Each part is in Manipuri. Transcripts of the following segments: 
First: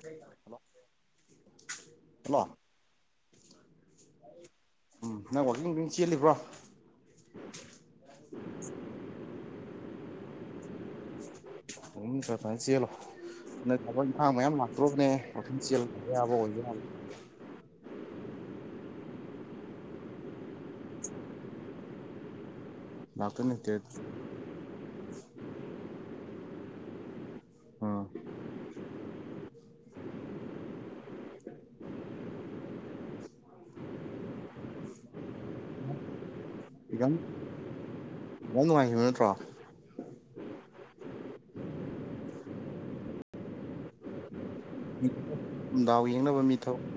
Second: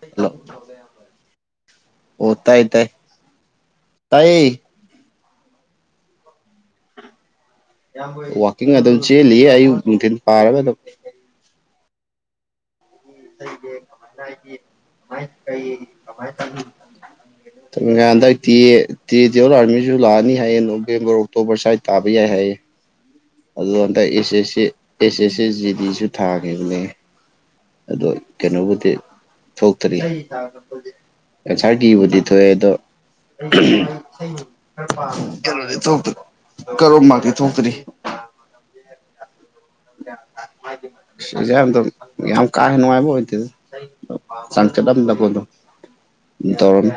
ꯍꯥꯜꯂꯣ ꯍꯜꯂꯣ ꯑꯣ ꯍꯜꯂꯣ ꯇꯥꯏ ꯇꯥꯏ ꯇꯥꯏꯌꯦ ꯎꯝ ꯅꯪ ꯋꯥꯛꯀꯤꯡ ꯅꯨꯡꯀꯤꯡ ꯆꯦꯜꯂꯤꯕ꯭ꯔꯣ ꯋꯥꯛꯀꯤꯡ ꯑꯗꯨꯝ ꯆꯦꯜꯂꯤ ꯑꯌꯨꯛ ꯅꯨꯡꯊꯤꯟ ꯄꯥꯔꯒ ꯑꯗꯨꯝ ꯎꯝ ꯈꯛꯇꯡ ꯆꯦꯜꯂꯣ ꯍꯟꯗꯛ ꯊꯕꯛ ꯏꯟꯈꯥꯡ ꯃꯌꯥꯝ ꯂꯥꯛꯇꯣꯔꯕꯅꯦꯍꯦ ꯋꯥꯀꯤꯡ ꯆꯦꯜꯂꯨ ꯑꯣꯏꯕ ꯌꯥꯕ ꯊꯨꯟꯒ ꯍꯟꯗꯛꯇꯤ ꯇꯤ ꯗꯤꯌꯣꯜ ꯑꯥꯔꯃꯤꯁꯨ ꯂꯥꯛꯑꯅꯤ ꯍꯥꯏꯌꯦ ꯅꯣꯕꯦꯝꯕ꯭ꯔ ꯑꯣꯛꯇꯣꯕ꯭ꯔ ꯁ꯭ꯋꯥꯏ ꯇꯥꯕ ꯌꯥꯏ ꯍꯥꯏꯌꯦ ꯂꯥꯛꯇꯣꯏ ꯅꯠꯇꯦ ꯑꯗꯨꯗ ꯍꯟꯇꯛ ꯑꯦꯁ S C S S C ꯖꯤꯗꯤꯁꯨ ꯊꯥꯈꯤꯕꯅꯦ ꯎꯝ ꯑꯗꯣ ꯀꯩꯅꯣꯕꯨꯗꯤ ꯊꯣꯛꯇ꯭ꯔꯤ ꯑꯟꯁꯥꯔꯀꯤꯕꯨꯗꯤ ꯊꯣꯛꯑꯦ ꯑꯗꯣ ꯀꯩꯅꯣꯗꯤ ꯊꯣꯛꯇ꯭ꯔꯣ ꯀꯠ ꯑꯣꯐ ꯃꯥꯛꯇꯤ ꯊꯣꯛꯇ꯭ꯔꯤ ꯑꯃꯣꯡ ꯅꯨꯡꯉꯥꯏꯒꯤꯕ ꯅꯠꯇ꯭ꯔꯣ ꯑꯦꯛꯖꯥꯝꯗꯨꯝ ꯌꯥꯝ ꯀꯥ ꯍꯦꯟꯅ ꯅꯨꯡꯉꯥꯏꯕ ꯑꯣꯏꯗꯦꯗ ꯑꯗꯣ ꯆꯥꯡꯆꯠ ꯑꯃꯗꯀꯣ ꯑꯗꯨꯝ ꯗꯥꯎ ꯌꯦꯡꯅꯕ ꯑꯗꯨꯝ ꯃꯤ ꯊꯕꯛ ꯇꯧꯔꯝꯃꯤ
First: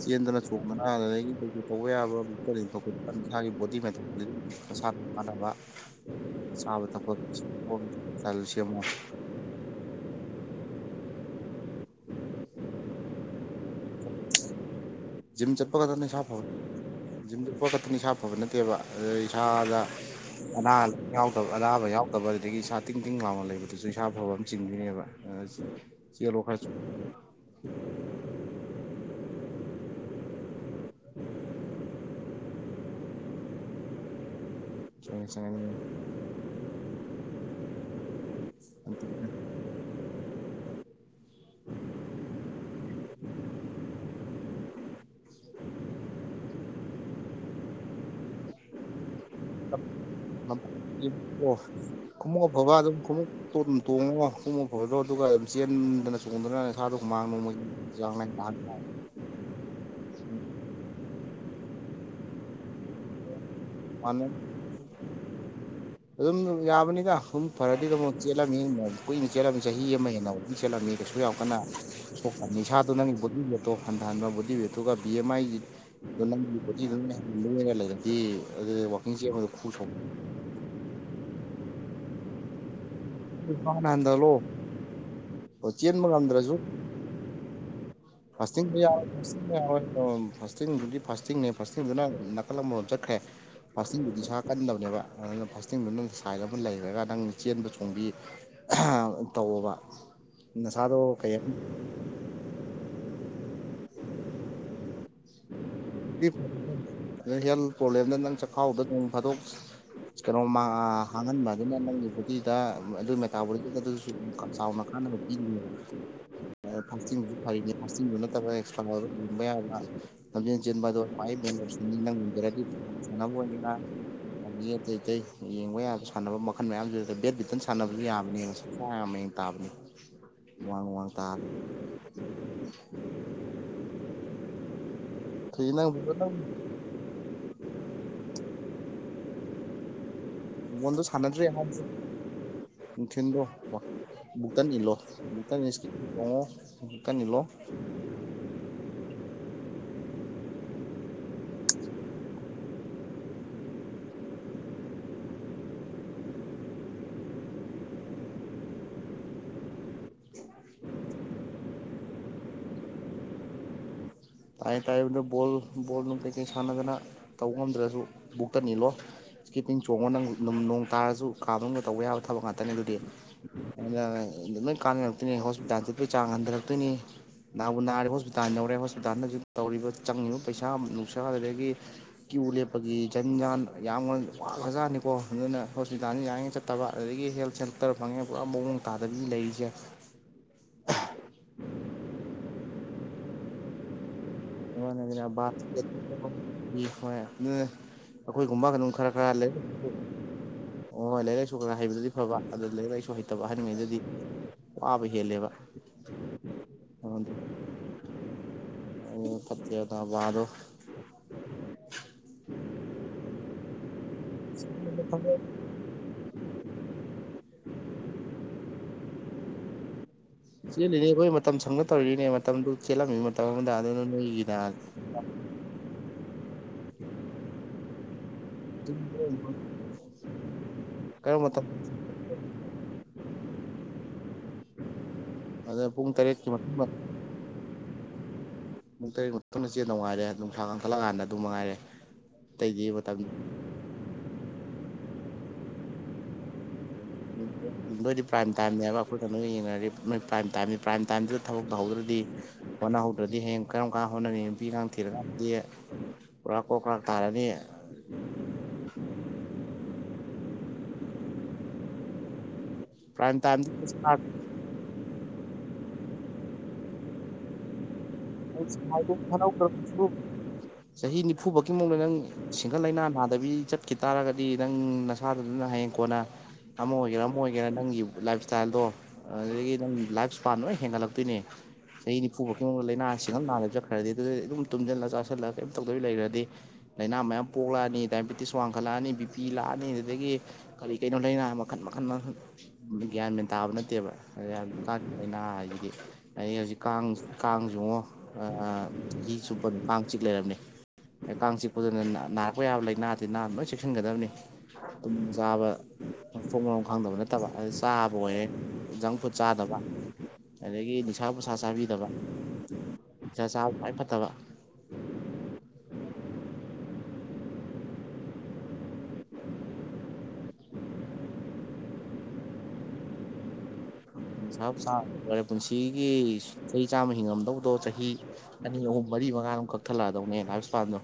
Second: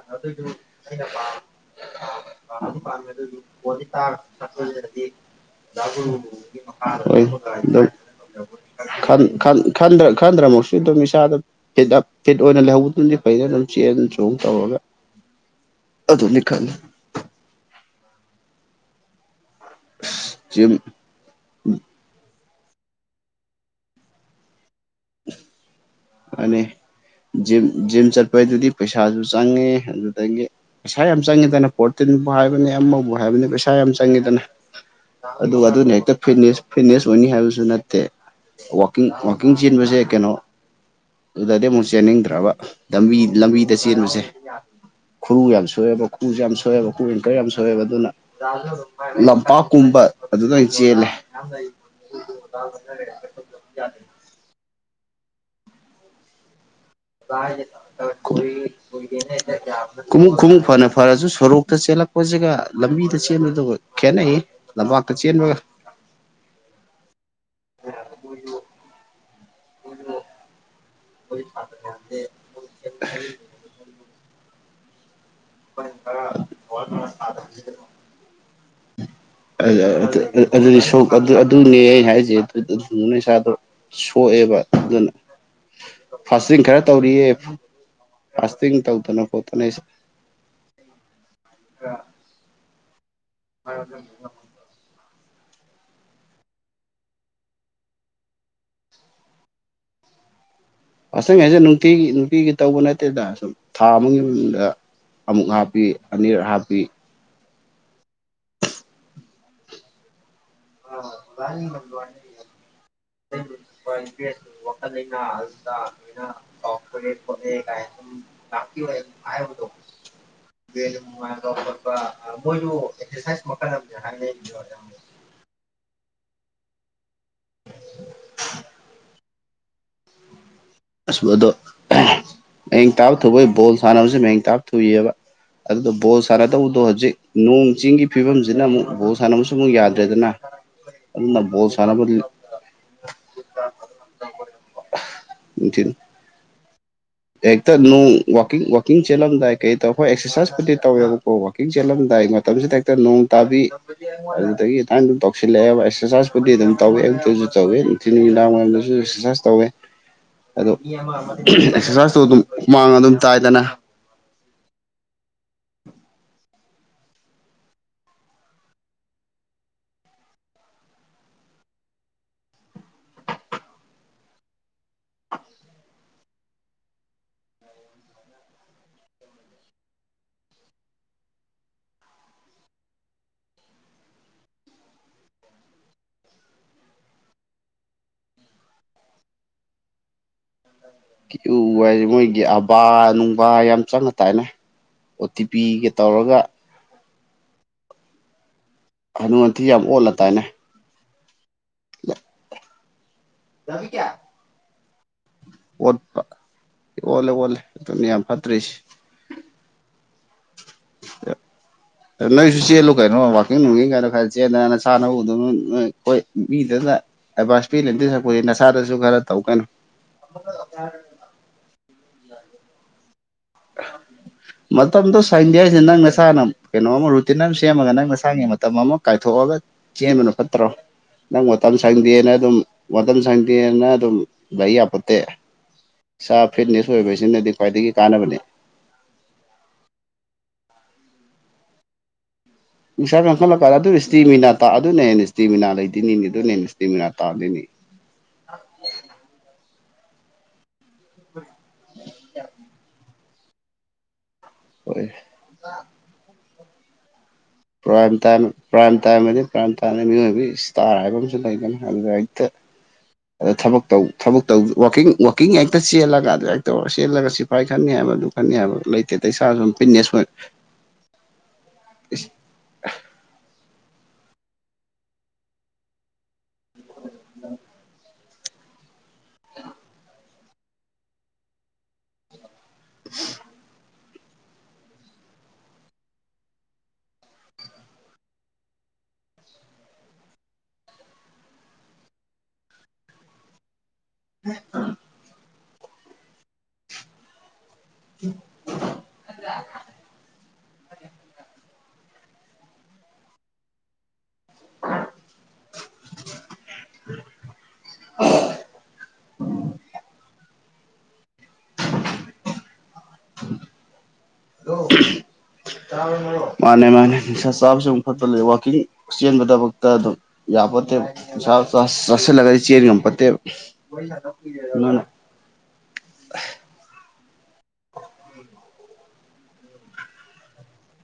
ꯆꯦꯟꯗꯅ ꯆꯣꯛꯗꯅ ꯑꯗꯨꯗꯒꯤ ꯀꯩ ꯀꯩ ꯇꯧꯕ ꯌꯥꯕ [unintelligible] ꯀ ꯊꯣꯛꯠꯄ ꯀꯥꯟꯗ ꯏꯁꯥꯒꯤ ꯕꯣꯗꯤ ꯃ ꯃꯁꯥꯗ ꯀꯥꯟꯅꯕ ꯑꯣꯖꯥ ꯒꯨꯔꯨ ꯆꯥꯕꯇ ꯀ ꯇꯂꯁꯤꯃꯣ [unintelligible] ꯈꯟ ꯈꯟ ꯈꯟꯗ꯭ꯔ ꯈꯟꯗ꯭ꯔꯃꯛꯁꯨ ꯑꯗꯨꯝ ꯃꯤꯆꯥꯗ ꯐꯤꯗꯞ ꯐꯤꯠ ꯑꯣꯏꯅ ꯂꯩꯍꯧꯕꯗꯨꯅꯗꯤ ꯐꯩꯗ ꯑꯗꯨꯝ ꯆꯦꯟ ꯆꯣꯡ ꯇꯧꯔꯒ ꯖꯤꯝ ꯆꯠꯄ ꯈꯛꯇꯅ ꯏꯁꯥ ꯑꯗꯨꯅꯤ ꯐꯕꯅꯤ ꯈꯜꯂꯤ ꯖꯤꯝ ꯆꯠꯄ ꯈꯛꯇꯅ ꯏꯁꯥ ꯐꯕ ꯅꯠꯇꯦꯕ ꯑꯗꯨꯗ ꯏꯁꯥꯗ ꯖꯤꯝ ꯉꯔꯥꯡ ꯅꯪ ꯌꯥꯎ ꯑꯅꯥꯕ ꯌꯥꯎꯗꯕ ꯑꯗꯨꯗꯒꯤ ꯏꯁꯥ ꯇꯤꯡ ꯇꯤꯡ ꯂꯥꯎꯅ ꯂꯩꯕꯗꯨꯁꯨ ꯏꯁꯥ ꯐꯕ ꯑꯃ ꯆꯤꯡꯗꯣꯏꯅꯦꯕ ꯆꯦꯜꯂꯣ ꯈꯔ ꯆꯣꯡꯉꯣ ꯑꯩꯈꯣꯏ ꯑꯗꯨꯗꯤ ꯄꯩꯁꯥꯁꯨ ꯆꯪꯉꯦ ꯑꯗꯨꯗꯒꯤ ꯄꯩꯁꯥ ꯌꯥꯝ ꯆꯪꯉꯤꯗꯅ ꯄꯣꯔꯇꯤꯟꯕꯨ ꯍꯥꯏꯕꯅꯤ ꯑꯃꯕꯨ ꯍꯥꯏꯕꯅꯤ ꯄꯩꯁꯥ ꯌꯥꯝ ꯆꯪꯉꯤꯗꯅ ꯆꯣꯡꯉꯦ ꯑꯗꯨꯒ ꯆꯪꯉꯅꯤ ꯑꯗꯨꯅ ꯍꯦꯛꯇ ꯐꯤꯠꯅꯦꯁ ꯐꯤꯠꯅꯦꯁ ꯑꯣꯏꯅꯤ ꯍꯥꯏꯕꯁꯨ ꯅꯠꯇꯦ ꯋꯥꯀꯤꯡ ꯋꯥꯀꯤꯡ ꯆꯦꯟꯕꯖꯦ ꯀꯩꯅꯣ ꯑꯗꯨꯗꯗꯤ ꯑꯃꯨꯛ ꯆꯦꯟꯅꯤꯡꯗ꯭ꯔꯕ ꯂꯝꯕꯤ ꯂꯝꯕꯤꯗ ꯆꯦꯟꯕꯁꯦ ꯈꯨꯔꯨ ꯌꯥꯝ ꯁꯣꯛꯑꯦꯕ ꯈꯨꯔꯨꯁꯦ ꯌꯥꯝ ꯁꯣꯛꯑꯦꯕ ꯈꯨ ꯑꯦꯡꯀ꯭ꯔ ꯌꯥꯝ ꯁꯣꯛꯑꯦꯕ ꯑꯗꯨꯅ ꯂꯝꯄꯥꯛꯀꯨꯝꯕ ꯑꯗꯨꯗ ꯑꯣꯏꯅ ꯆꯦꯜꯂꯦ ꯑꯣ ꯈꯨꯃꯨꯡꯑꯐꯕ ꯑꯗꯨꯝ ꯈꯨꯃꯨꯛ ꯄꯣꯠ ꯑꯗꯨꯝ ꯇꯣꯡꯉꯒ ꯈꯣꯡꯎꯞ ꯑꯐꯕꯗꯣ ꯑꯗꯨꯒ ꯑꯗꯨꯝ ꯆꯦꯟꯗꯅ ꯆꯣꯡꯗꯅ ꯐꯥꯗꯣꯃꯥꯡ ꯅꯣꯡꯃꯩ ꯆꯥꯡ [unintelligible] ꯈꯨꯃꯨꯛ ꯈꯨꯃꯨꯛ ꯐꯅ ꯐꯔꯁꯨ ꯁꯣꯔꯣꯛꯇ ꯆꯦꯜꯂꯛꯄꯁꯤꯒ ꯂꯝꯕꯤꯗ ꯆꯦꯟꯕꯗꯨꯒ ꯈꯦꯠꯅꯩꯍꯦ ꯂꯝꯄꯥꯛꯇ ꯆꯦꯟꯕꯒ ꯑꯗꯨꯝ ꯌꯥꯕꯅꯤꯗ ꯁꯨꯝ ꯐꯔꯗꯤ ꯑꯗꯨꯃꯛ ꯆꯦꯜꯂꯝꯃꯤ ꯀꯨꯏꯅ ꯆꯦꯜꯂꯝꯃꯤ ꯆꯍꯤ ꯑꯃ ꯍꯦꯟꯅ ꯆꯦꯜꯂꯝꯂꯅꯤ ꯀꯩꯁꯨ ꯌꯥꯝ ꯀꯟꯅ ꯊꯣꯛꯅꯤꯁꯥꯗꯣ ꯅꯪꯒꯤ ꯕꯣꯗꯤ ꯋꯦꯜꯇꯣ ꯍꯟꯊꯍꯟꯕ ꯕꯣꯗꯤ ꯑꯗꯨꯒ ꯚꯤ ꯑꯦꯝ ꯑꯥꯏꯒꯤꯗꯣ ꯅꯪꯒꯤ ꯕꯣꯗꯤꯗꯨ ꯂ‌ꯦꯡ ꯂꯩꯍꯜꯂꯒꯗꯤ ꯑꯗꯨ ꯋꯥꯛꯀꯤꯡ ꯆ‌ꯦꯟꯕ ꯑꯗꯨꯗꯤ ꯁꯣꯛ ꯑꯗꯨꯅꯦ ꯑꯩ ꯍꯥꯏꯁꯦ ꯏꯁꯩꯥꯗꯣ ꯍꯥꯟꯅ ꯍꯟꯊꯍꯜꯂꯣ ꯁꯣꯛꯑꯦꯕ ꯑꯗꯨꯅ ꯆꯦꯟꯕ ꯐꯥꯁꯇꯤꯡ ꯈꯔ ꯇꯧꯔꯤꯌꯦ ꯐ ꯐꯥꯁꯇꯤꯡ ꯇꯧꯗꯅ ꯈꯣꯠꯇꯅ [unintelligible] ꯐꯥꯁꯇꯤꯡꯗꯨꯗꯤ ꯐꯥꯁꯇꯤꯡꯅꯦ ꯐꯥꯁꯇꯤꯡꯗꯨꯅ ꯅꯥꯀꯜ ꯑꯃꯥꯔ‌ꫭꯝ ꯆꯠꯈ꯭ꯔꯦ ꯐꯥꯁꯇꯤꯡꯗꯨꯗꯤ ꯁ ꯀꯟꯗꯕꯅꯦꯕ ꯑꯗꯨꯅ ꯐꯥꯁꯇꯤꯡꯗꯨ ꯅꯪ ꯁꯥꯏꯠ ꯑꯃ ꯂꯩꯈ꯭ꯔꯒ ꯅꯪ ꯆꯦꯟꯕ ꯆꯣꯡꯕꯤ [unintelligible] ꯇꯧꯋꯣꯕ ꯅꯁꯥꯗꯣ ꯀꯩ ꯑꯁꯡ ꯍꯥꯎꯏꯦ ꯅꯨꯡꯇꯤꯒꯤ ꯅꯨꯄꯤꯒꯤ ꯇꯧꯕ ꯅꯠꯇꯦꯗ ꯁꯨꯝ ꯊꯥ ꯑꯃꯒꯤ ꯃꯅꯨꯡꯗ ꯑꯃꯨꯛ ꯍꯥꯞꯄꯤ ꯑꯅꯤꯔꯛ ꯍꯥꯞꯄꯤ ꯑꯗ ꯍꯦꯜꯠ ꯄ꯭ꯔꯣꯕ꯭ꯂꯦꯝꯗ ꯅꯪ ꯆꯥꯛꯈꯥꯎꯗ ꯅꯪ ꯐꯥꯗꯣꯛ ꯀꯩꯅꯣꯥ ꯃꯥꯡ ꯑ ꯍꯥꯡꯍꯟꯕ ꯑꯗꯨꯅ ꯅꯪꯒꯤ ꯕꯣꯗꯤꯗ ꯑꯗꯨ ꯃꯦꯇꯥꯕꯣꯂꯤꯖꯝ ꯑꯗꯨꯁꯨ ꯆꯥꯎꯅ ꯀꯥꯟꯅꯕ ꯄꯤꯔꯤꯅꯦꯕ ꯐꯥꯁꯇꯤꯡꯗꯨ ꯐꯩꯅꯤ ꯐꯥꯁꯇꯤꯡꯗꯨ ꯅꯠꯇꯕ ꯑꯦꯛꯁꯇ꯭ꯔꯥ ꯑꯣꯏꯕ ꯎꯝꯕ ꯌꯥꯕ ꯆꯦꯟꯕꯗꯣ ꯑꯩꯥꯏ ꯦꯡꯕꯔ ꯁꯁꯤꯡꯅꯤ ꯅꯪꯕꯤꯔꯗꯤ ꯁꯥꯟꯅꯅꯕ ꯑꯣꯏꯅꯤ ꯑꯇꯩ [unintelligible] ꯑꯇꯩ ꯌꯦꯡꯕ ꯌꯥꯕꯁꯨ ꯁꯥꯟꯅꯕ ꯃꯈꯜ ꯃꯌꯥꯝꯁꯤꯗ ꯕꯦꯠꯃꯤꯟꯇꯟ ꯁꯥꯟꯅꯕꯁꯨ ꯌꯥꯕꯅꯦ ꯃꯁꯤ ꯌꯥꯝ ꯃꯌꯦꯡ ꯇꯥꯕꯅꯤ ꯋꯥꯥꯡ ꯋꯥꯥꯡ ꯑꯁ ꯇꯥ ꯊꯨꯕ‌ꫭꯏ ꯕꯣꯜ ꯁꯥꯟꯅꯕꯁꯤ ꯃꯌꯦꯡ ꯇꯥꯕ ꯊꯨꯏꯑꯕ ꯑꯗꯨꯗꯤ ꯅꯪ ꯑꯗꯨꯗ ꯕꯣꯜ ꯕ꯭ꯔꯗꯔ ꯁꯥꯟꯅꯗꯧꯕꯗꯣ ꯍꯧꯖꯤꯛ ꯅꯣꯡ ꯆꯤꯡꯒꯤ ꯐꯤꯕꯝꯁꯤꯅ ꯑꯃꯨꯛ ꯚꯣꯜ ꯁꯥꯟꯅꯕꯁꯨ ꯑꯃꯨꯛ ꯌꯥꯗ꯭ꯔꯦꯗꯅ ꯅꯪ ꯕꯣꯟꯗꯣ ꯑꯗꯨꯅ ꯁꯥꯟꯅꯗ꯭ꯔꯦ ꯚ‌ꫭꯜ ꯍꯥꯏꯕꯗꯣ ꯁꯥꯟꯕꯒꯤ ꯅꯨꯡꯊꯤꯟꯗꯣ ꯕꯩꯛꯇꯟ ꯏꯜꯂꯣ ꯕꯨꯛꯇꯪ ꯏ ꯌꯦꯡꯉꯣ ꯑꯦꯛꯇꯅꯤ ꯋꯥꯀꯤꯡ ꯋꯥꯀꯤꯡ ꯆꯦꯜꯂꯝꯗꯥꯏ ꯀꯩꯗꯧ ꯑꯩꯈꯣꯏ ꯑꯦꯛꯁꯔꯁꯥꯏꯁꯄꯨꯗꯤ ꯇꯧꯋꯦꯕꯀꯣ ꯋꯥꯀꯤꯡ ꯆꯦꯜꯠꯂꯝꯗꯥꯏ ꯃꯇꯝꯁꯤꯗ ꯍ‌ꯦꯛꯇ ꯅ‌ꫭꯡ ꯇꯥꯕꯤ ꯑꯗꯨꯗꯒꯤ ꯑꯗꯥꯏꯅ ꯑꯗꯨꯝ ꯇꯧꯁꯤꯜꯂꯛꯑꯦꯕ ꯑꯦꯛꯁꯔꯁꯥꯏꯖꯄꯨꯗꯤ ꯑꯗꯨꯝ ꯇꯧꯋꯦ ꯑꯌꯨꯛꯇꯁꯨ ꯇꯧꯋꯤ ꯊꯤꯟ ꯅꯨꯃꯤꯗꯥꯡ ꯋꯥꯏꯝꯗꯁꯨ ꯑꯦꯛꯁꯔꯁꯥꯏꯁ ꯇꯧꯋꯦ ꯑꯗꯣ ꯑꯦꯛꯁꯔꯁꯥꯏꯁ ꯇꯨ ꯑꯗꯨꯝ ꯍꯨꯃꯥꯡ ꯑꯗꯨꯝ ꯇꯥꯏꯗꯅ ꯇꯥꯏ ꯇꯥꯏꯕꯗꯣ ꯕꯣꯜ ꯕꯣꯜ ꯅꯨꯡ ꯀꯩꯀꯩ ꯁꯥꯟꯅꯗꯅ ꯇꯧꯕ ꯉꯝꯗ꯭ꯔꯁꯨ ꯕꯨꯛꯇꯟ ꯏꯜꯂꯣ ꯀꯤꯇꯤꯡ ꯆꯣꯡꯉꯣ ꯅꯪ ꯗꯨꯝ ꯅꯣꯡ ꯇꯥꯔꯁꯨ ꯀꯥ ꯃꯅꯨꯡꯗ ꯇꯧꯕ ꯌꯥꯕ ꯊꯕꯛ ꯉꯥꯛꯇꯅꯤ ꯑꯗꯨꯗꯤ [unintelligible] ꯂꯣꯏ ꯀꯥꯟꯅꯔꯛꯇꯣꯏꯅꯤ ꯍꯣꯁꯄꯤꯇꯥꯜ ꯆꯠꯄꯩ ꯆꯥꯡ ꯍꯟꯗꯔꯛꯇꯣꯏꯅꯤ ꯅꯥꯕꯨ ꯅꯥꯔꯗꯤ ꯍꯣꯁꯄꯤꯇꯥꯜ ꯌꯧꯔꯦ ꯍꯣꯁꯄꯤꯇꯥꯜꯗ ꯍꯧꯖꯤꯛ ꯇꯧꯔꯤꯕ ꯆꯪꯉꯤꯕ ꯄꯩꯁꯥ ꯅꯨꯡꯁꯥ ꯑꯗꯨꯗꯒꯤ ꯀ꯭ꯌꯨ ꯂꯦꯞꯄꯒꯤ ꯆꯟ ꯖꯥꯟ ꯌꯥꯝ ꯋꯥꯒ꯭ꯔꯖꯥꯠꯅꯤꯀꯣ ꯑꯗꯨꯅ ꯍꯣꯁꯄꯤꯇꯥꯜꯁꯤ ꯌꯥꯔꯤꯉꯩ ꯆꯠ ꯇꯕ ꯑꯗꯨꯗꯒꯤ ꯍꯦꯜꯠ ꯁꯦꯟꯇꯔ ꯐꯪꯉꯦ ꯄꯨꯔꯥ ꯃꯑꯣꯡ ꯇꯥꯗꯕꯤ ꯂꯩꯔꯤꯁꯦ ꯀ꯭ꯌꯤꯎ ꯍꯥꯏꯁꯦ ꯃꯣꯏꯒꯤ ꯑꯕꯥ ꯅꯨꯡꯕꯥ ꯌꯥꯝ ꯆꯪꯉ ꯇꯥꯏꯅꯦ ꯑꯩꯉꯣꯟꯗꯗꯤꯅꯦ ꯑꯣ ꯇꯤ ꯄꯤꯒ ꯇꯧꯔꯒ [unintelligible] ꯍꯣꯏ ꯑꯗꯨꯅꯦ ꯑꯈꯣꯏꯒꯨꯝꯕ ꯀꯩꯅꯣ [unintelligible] ꯌꯥꯝ ꯑꯣꯜꯂ ꯇꯥꯏꯅꯦ ꯑꯣ ꯍꯣꯏ ꯂꯥꯏꯔꯤꯛ ꯂꯥꯏꯁꯨ ꯈꯔ ꯈꯔ ꯍꯩꯕꯗꯗꯤ ꯐꯕ ꯑꯗꯨ ꯂꯥꯏꯔꯤꯛ ꯂꯥꯏꯁꯨ ꯍꯩꯇꯕ ꯑꯍꯟꯉꯩꯗꯗꯤ ꯋꯥꯕ ꯍꯦꯜꯂꯦꯕ ꯑꯣꯠꯄ ꯑꯣꯜꯂꯦ ꯑꯣꯜꯂꯦ ꯑꯗꯨꯅꯤ ꯌꯥꯝ ꯐꯠꯇ꯭ꯔꯤꯁꯤ ꯎꯝ ꯐꯠꯇꯦ ꯑꯗ ꯑꯕꯥꯗꯣ ꯑ ꯅꯪꯁꯨ ꯆꯦꯜꯂꯨ ꯀꯩꯅꯣ ꯋꯥꯛꯀꯤꯡ ꯅꯨꯡꯀꯤꯡ ꯀꯥꯏꯗꯣ ꯈꯔ ꯆꯦꯟꯗꯅ ꯅꯁꯥ ꯅꯑꯨꯒꯗꯣ ꯅꯣꯏ ꯅꯣꯏ ꯍꯣꯏ ꯃꯤꯗꯗ ꯑꯦꯗꯚꯥꯟꯁ ꯄꯤꯂꯩꯗꯣꯏ ꯁꯔꯨꯛꯄꯨꯗꯤ ꯅꯁꯥꯗꯁꯨ ꯈꯔ ꯇꯧ ꯀꯩꯅꯣ ꯆꯦꯜꯂꯤꯅꯦ ꯑꯩꯈꯣꯏ ꯃꯇꯝ ꯁꯪꯗ ꯇꯧꯔꯤꯅꯦ ꯃꯇꯝꯗꯨ ꯆꯦꯜꯂꯝꯃꯤ ꯑꯃꯗ ꯑꯗꯨꯅ ꯅꯣꯏꯒꯤꯅ ꯃꯇꯝꯗꯣ ꯁꯪꯗꯦ ꯍꯥꯏꯁꯦ ꯅꯪ ꯅꯁꯥꯅ ꯀꯩꯅꯣꯝꯃ ꯔꯨꯇꯤꯟ ꯑꯃ ꯁꯦꯝꯃꯒ ꯅꯪ ꯆꯁꯥꯒꯤ ꯃꯠ ꯃꯇꯝ ꯑꯃ ꯀꯥꯏꯊꯣꯛꯑꯒ ꯆꯦꯟꯕꯅ ꯐꯠꯇ꯭ꯔꯣ ꯅꯪ ꯃꯇꯝ ꯁꯪꯗꯦꯅ ꯑꯗꯨꯝ ꯃꯇꯝ ꯁꯪꯗꯦꯅ ꯑꯗꯨꯝ ꯂꯩ ꯌꯥꯄꯣꯠꯇꯦ ꯑꯗ ꯄꯨꯡ ꯏꯁꯥ ꯇꯔꯦꯠꯀꯤ ꯃꯇꯨꯡꯗ ꯐꯤꯠꯅꯦꯁ ꯑꯣꯏꯕꯁꯤꯅꯗꯤ ꯈ꯭ꯋꯥꯏꯗꯒꯤ ꯀꯥꯟꯅꯕꯅꯤ ꯄꯨꯡ ꯇꯔꯦꯠ ꯃꯇꯨꯡꯗ ꯆꯦꯟꯗꯧ ꯉꯥꯏꯔꯦ ꯅꯨꯡꯁꯥ ꯀꯟꯈꯠꯂꯀꯥꯟꯗ ꯑꯗꯨ ꯃꯉꯥꯏꯔꯦ ꯑꯇꯩꯗꯤ ꯃꯇꯝ ꯅꯨꯡꯁꯥ ꯀꯟꯈꯠꯂꯀꯥꯟꯗ ꯑꯗꯨ ꯏꯁꯇꯦꯃꯤꯅꯥ ꯇꯥ ꯑꯗꯨꯅ ꯍꯦꯟꯅ ꯏꯁꯇꯦꯃꯤꯅꯥ ꯂꯩꯗꯣꯏꯅꯤꯅꯦ ꯑꯗꯨꯅ ꯍꯦꯟꯅ ꯏꯁꯇꯦꯃꯤꯅꯥ ꯇꯥꯟꯗꯣꯏꯅꯤ ꯅꯣꯏꯗꯤ ꯄ꯭ꯔꯥꯏꯝ ꯇꯥꯏꯝꯅꯦꯕ ꯑꯩꯈꯣꯏꯒ ꯅꯣꯏꯒ ꯌꯦꯡꯅꯔꯗꯤ ꯅꯣꯏ ꯄ꯭ꯔꯥꯏꯝ ꯇꯥꯏꯝꯅꯤ ꯄ꯭ꯔꯥꯏꯝ ꯇꯥꯏꯝꯗꯨꯗ ꯊꯕꯛ ꯇꯧꯍꯧꯗ꯭ꯔꯗꯤ ꯍꯣꯠꯅꯍꯧꯗ꯭ꯔꯗꯤ ꯍꯌꯦꯡ ꯀꯔꯝ ꯀꯥꯟ ꯍꯣꯠꯅꯅꯤ ꯅꯨꯄꯤꯒꯥꯡ ꯍꯣꯏ ꯊꯤꯔꯀꯥꯟꯗꯤ ꯄꯨꯔꯥ ꯀꯣꯛ ꯀ꯭ꯔꯥꯛ ꯇꯥꯔꯅꯤ ꯄ꯭ꯔꯝ ꯄ꯭ꯔꯥꯏꯝ ꯇꯥꯏꯝ ꯑꯅꯤ ꯄ꯭ꯔꯥꯏꯝ ꯇꯥꯏꯝꯅꯤ ꯃꯤꯑꯣꯏꯕ ꯏꯁꯇꯥꯔ ꯍꯥꯏꯕ ꯑꯃꯁꯨ ꯂꯩꯒꯅꯤ ꯑꯗꯨꯗ ꯍꯦꯛꯇ ꯎ ꯑꯗ ꯊꯕꯛ ꯇꯧ ꯊꯕꯛ ꯇꯧ ꯋꯥꯀꯤꯡ ꯀꯛꯀꯤꯡ ꯍꯦꯛꯇ ꯆꯦꯜꯂꯒ ꯑꯗꯨ ꯍꯦꯛ ꯇꯧꯔꯒ ꯆꯦꯜꯂꯒ ꯁꯤꯐꯥꯏ ꯈꯟꯅꯤ ꯍꯥꯏꯕꯗꯨꯣ ꯀꯟꯕ ꯂꯩꯇꯦ ꯄꯩꯁꯥꯁꯨ ꯑꯗꯨ ꯄꯤ ꯍꯣꯠꯅꯍꯧꯗ꯭ꯔꯒꯁꯨ ꯆꯍꯤ ꯅꯤꯐꯨꯕꯣꯛꯀꯤ ꯃꯅꯨꯡꯗ ꯅꯪ ꯁꯤꯡꯒꯜ ꯂꯩꯥꯅꯥ ꯅꯥꯗꯕꯤ ꯆꯠ ꯀꯤ ꯇꯥꯔꯒꯗꯤ ꯅꯪ ꯅꯁꯥꯗꯨꯗꯅ ꯍꯌꯦꯡ ꯀꯣꯟꯅ ꯑꯃ ꯑꯣꯏꯒꯦꯔꯥ ꯑꯃ ꯑꯣꯏꯒꯦꯔꯥ ꯅꯪꯒꯤ ꯂꯥꯏꯐ ꯁ꯭ꯇꯥꯏꯜꯗꯣ ꯑꯗꯨꯗꯒꯤ ꯅꯪꯒꯤ ꯂꯥꯏꯐ ꯁꯄꯥꯥꯟ ꯂꯣꯏ ꯍꯦꯟꯒꯠꯂꯛꯇꯣꯏꯅꯦ ꯆꯍꯤ ꯅꯤꯐꯨꯕꯣꯛꯀꯤ ꯃꯅꯨꯡꯗ ꯂꯩꯅꯥ ꯁꯤꯉꯝ ꯅꯥꯗꯕꯤ ꯆꯠꯈ꯭ꯔꯗꯤ ꯑꯗꯨꯗꯩꯗꯤ ꯑꯗꯨꯝ ꯇꯨꯝꯖꯜꯂ ꯆꯥꯁꯜꯂꯒ ꯀꯩꯝ ꯇꯧꯗꯕꯤ ꯂꯩꯔꯗꯤ ꯂꯩꯅꯥ ꯃꯌꯥꯝ ꯄꯣꯛꯂꯛꯑꯅꯤ ꯗꯥꯏꯕꯤꯇꯤꯁ ꯋꯥꯡꯈꯠꯂꯛꯑꯅꯤ ꯕꯤ ꯄꯤ ꯂꯥꯛꯑꯅꯤ ꯑꯗꯨꯗꯒꯤ ꯀꯔꯤ ꯀꯔꯤꯅꯣ ꯂꯩꯅꯥ ꯃꯈꯟ ꯃꯈꯟ ꯃꯈ ꯒ꯭ꯌꯥꯟ ꯃꯦꯟ ꯇꯥꯕ ꯅꯦ ꯐꯠꯇꯦꯕ ꯑꯗꯨ ꯑꯩꯅ ꯍꯥꯏꯁꯤꯗꯤ ꯑꯩ ꯍꯧꯖꯤꯛ ꯀꯥꯡ ꯆꯉꯣ [unintelligible] ꯑ ꯌꯤ ꯆꯨꯞꯄꯅ ꯀꯥꯡ ꯆꯤꯛ ꯂꯩꯔꯝꯃꯦ ꯀꯥꯡꯁꯤ ꯄꯨꯗꯅ ꯅꯥꯔꯛꯄ ꯌꯥꯕ ꯂꯥꯏꯅꯥ ꯇꯤꯟꯅꯥ ꯂꯣꯏꯅ ꯆꯦꯛꯁꯤꯟꯒꯗꯕꯅꯤ ꯑꯗꯨꯝ ꯆꯥꯕ ꯃꯐꯣꯛ ꯃꯔꯣꯡ ꯈꯪꯗꯕ ꯅꯠꯇꯕ ꯑꯗꯨ ꯆꯥꯕ ꯑꯣꯏꯌꯦꯦ ꯖꯪ ꯐꯨꯗ ꯆꯥꯗꯕ ꯑꯗꯒꯤ ꯅꯤꯁꯥ ꯄꯨꯁꯥ ꯆꯥꯕꯤꯗꯕ ꯆꯥꯕꯥꯏ ꯐꯠꯇꯕ ꯑ ꯃꯥꯅꯦ ꯃꯥꯅꯦ ꯅꯨꯡꯁꯥ ꯆꯥꯕꯁꯨ ꯑꯃꯨꯛ ꯐꯠꯄ ꯂꯩ ꯋꯥꯋꯥꯛꯀꯤꯡ ꯆꯦꯟꯕ ꯊꯕꯛꯇ ꯑꯗꯨꯝ ꯌꯥꯄꯠꯇꯦ ꯆ ꯁꯁꯦ ꯂꯒ ꯆꯔꯤ ꯌꯥꯝꯄꯠꯇꯦ ꯁꯥꯞ ꯁꯥꯔꯦ ꯄꯨꯟꯁꯤꯒꯤ ꯆꯍꯤ ꯆꯥꯝꯃ ꯍꯤꯡꯉꯝꯗꯧꯕꯗꯣ ꯆꯍꯤ ꯑꯅꯤ ꯑꯍꯨꯝ ꯃꯔꯤ ꯃꯉꯥ ꯃꯨꯛ ꯀꯛꯊꯠꯂꯛꯑꯗꯧꯅꯦ ꯂꯥꯏ ꯁꯄꯥꯟꯗꯣ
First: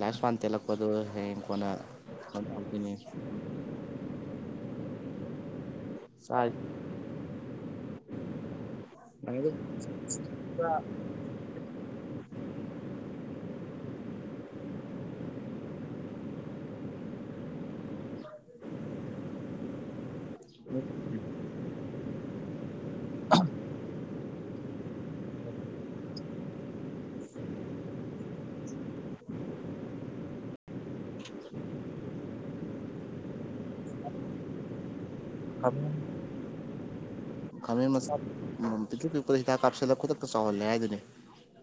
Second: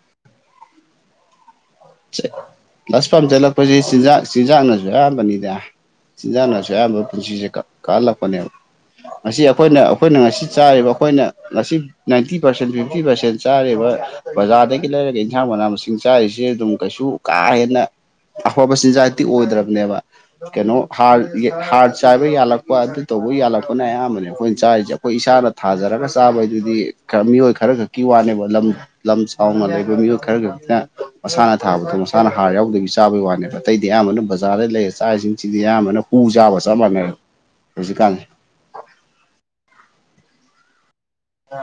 ꯂꯥꯏꯞ ꯁꯄꯥꯟ ꯇꯦꯂꯛꯄꯗꯨ ꯍꯌꯦꯡ ꯀꯣꯟꯅ ꯆꯠ ꯉꯝꯗꯣꯏꯅꯦ ꯂꯥꯏ ꯁꯄꯥꯟ ꯇꯦꯟꯂꯛꯄꯖꯤ ꯆꯤꯟꯖꯥꯛ ꯆꯤꯟꯖꯥꯛꯅꯖꯨ ꯑꯌꯥꯝꯕꯅꯤꯗ ꯆꯥꯔꯤ ꯆꯤꯟꯖꯥꯛꯅꯁꯨ ꯑꯌꯥꯝꯕ ꯄꯨꯟꯁꯤꯁꯦ ꯀꯛ ꯀꯛꯍꯜꯂꯛꯄꯅꯦꯕ ꯉꯁꯤ ꯑꯩꯈꯣꯏꯅ ꯑꯩꯈꯣꯏꯅ ꯉꯁꯤ ꯆꯥꯔꯤꯕ ꯑꯩꯈꯣꯏꯅ ꯉꯁꯤ ꯅꯥꯏꯟꯇꯤ ꯄꯥꯔꯁꯦꯟ ꯐꯤꯞꯇꯤ ꯄꯥꯔꯁꯦꯟ ꯆꯥꯔꯤꯕ ꯕꯖꯥꯔꯗꯒꯤ ꯂꯩꯔꯒ ꯏꯟꯁꯥꯡ ꯃꯅꯥ ꯃꯁꯤꯡ ꯆꯥꯔꯤꯁꯦ ꯑꯗꯨꯝ ꯀꯩꯁꯨ ꯀꯥ ꯍꯦꯟꯅ ꯑꯐꯕ ꯆꯤꯟꯖꯥꯛꯇꯤ ꯑꯣꯏꯗ꯭ꯔꯕꯅꯦꯕ ꯀꯩꯅꯣ ꯍꯥꯔ ꯌꯦ ꯍꯥꯔ ꯆꯥꯏꯕ ꯌꯥꯜꯂꯛꯄ ꯑꯗꯨ ꯇꯧꯕ ꯌꯥꯜꯂꯛꯄꯅ ꯑꯌꯥꯝꯕꯅꯦ ꯑꯩꯈꯣꯏꯅ ꯆꯥꯔꯤꯁꯦ ꯈꯣꯏ ꯏꯁꯥꯅ ꯊꯥꯖꯔꯒ ꯆꯥꯕꯩꯗꯨꯗꯤ ꯈꯔ ꯃꯤꯑꯣꯏ ꯈꯔ ꯈꯛꯀꯤ ꯋꯥꯅꯦꯕ ꯂꯝ ꯂꯝ ꯆꯥꯎꯥꯎꯅ ꯂꯩꯕ ꯃꯤꯑꯣꯏ ꯈꯔꯒꯛꯇ ꯃꯁꯥꯅ ꯊꯥꯕꯗꯣ ꯃꯁꯥꯅ ꯍꯥꯔ ꯌꯥꯎꯗꯕꯤ ꯆꯥꯕꯩ ꯋꯥꯅꯦꯕ ꯑꯇꯩꯗꯤ ꯑꯌꯥꯝꯕꯅ ꯕꯖꯥꯔꯗꯩ ꯂꯩꯔ ꯆꯥꯔꯤꯁꯤꯡꯁꯤꯗꯤ ꯑꯌꯥꯝꯕꯅ ꯍꯨ ꯆꯥꯕꯒ ꯆꯞ ꯃꯥꯟꯅꯔꯦꯕ ꯈꯥꯃꯦꯟ ꯃꯆꯥ ꯄꯤꯛꯇ꯭ꯔꯨ ꯄꯤꯛꯄꯗ ꯍꯤꯗꯥꯛ ꯀꯥꯞꯁꯤꯜꯂ ꯈꯨꯗꯛꯇ ꯆꯥꯎꯍꯜꯂꯦ ꯍꯥꯏꯗꯨꯅꯤ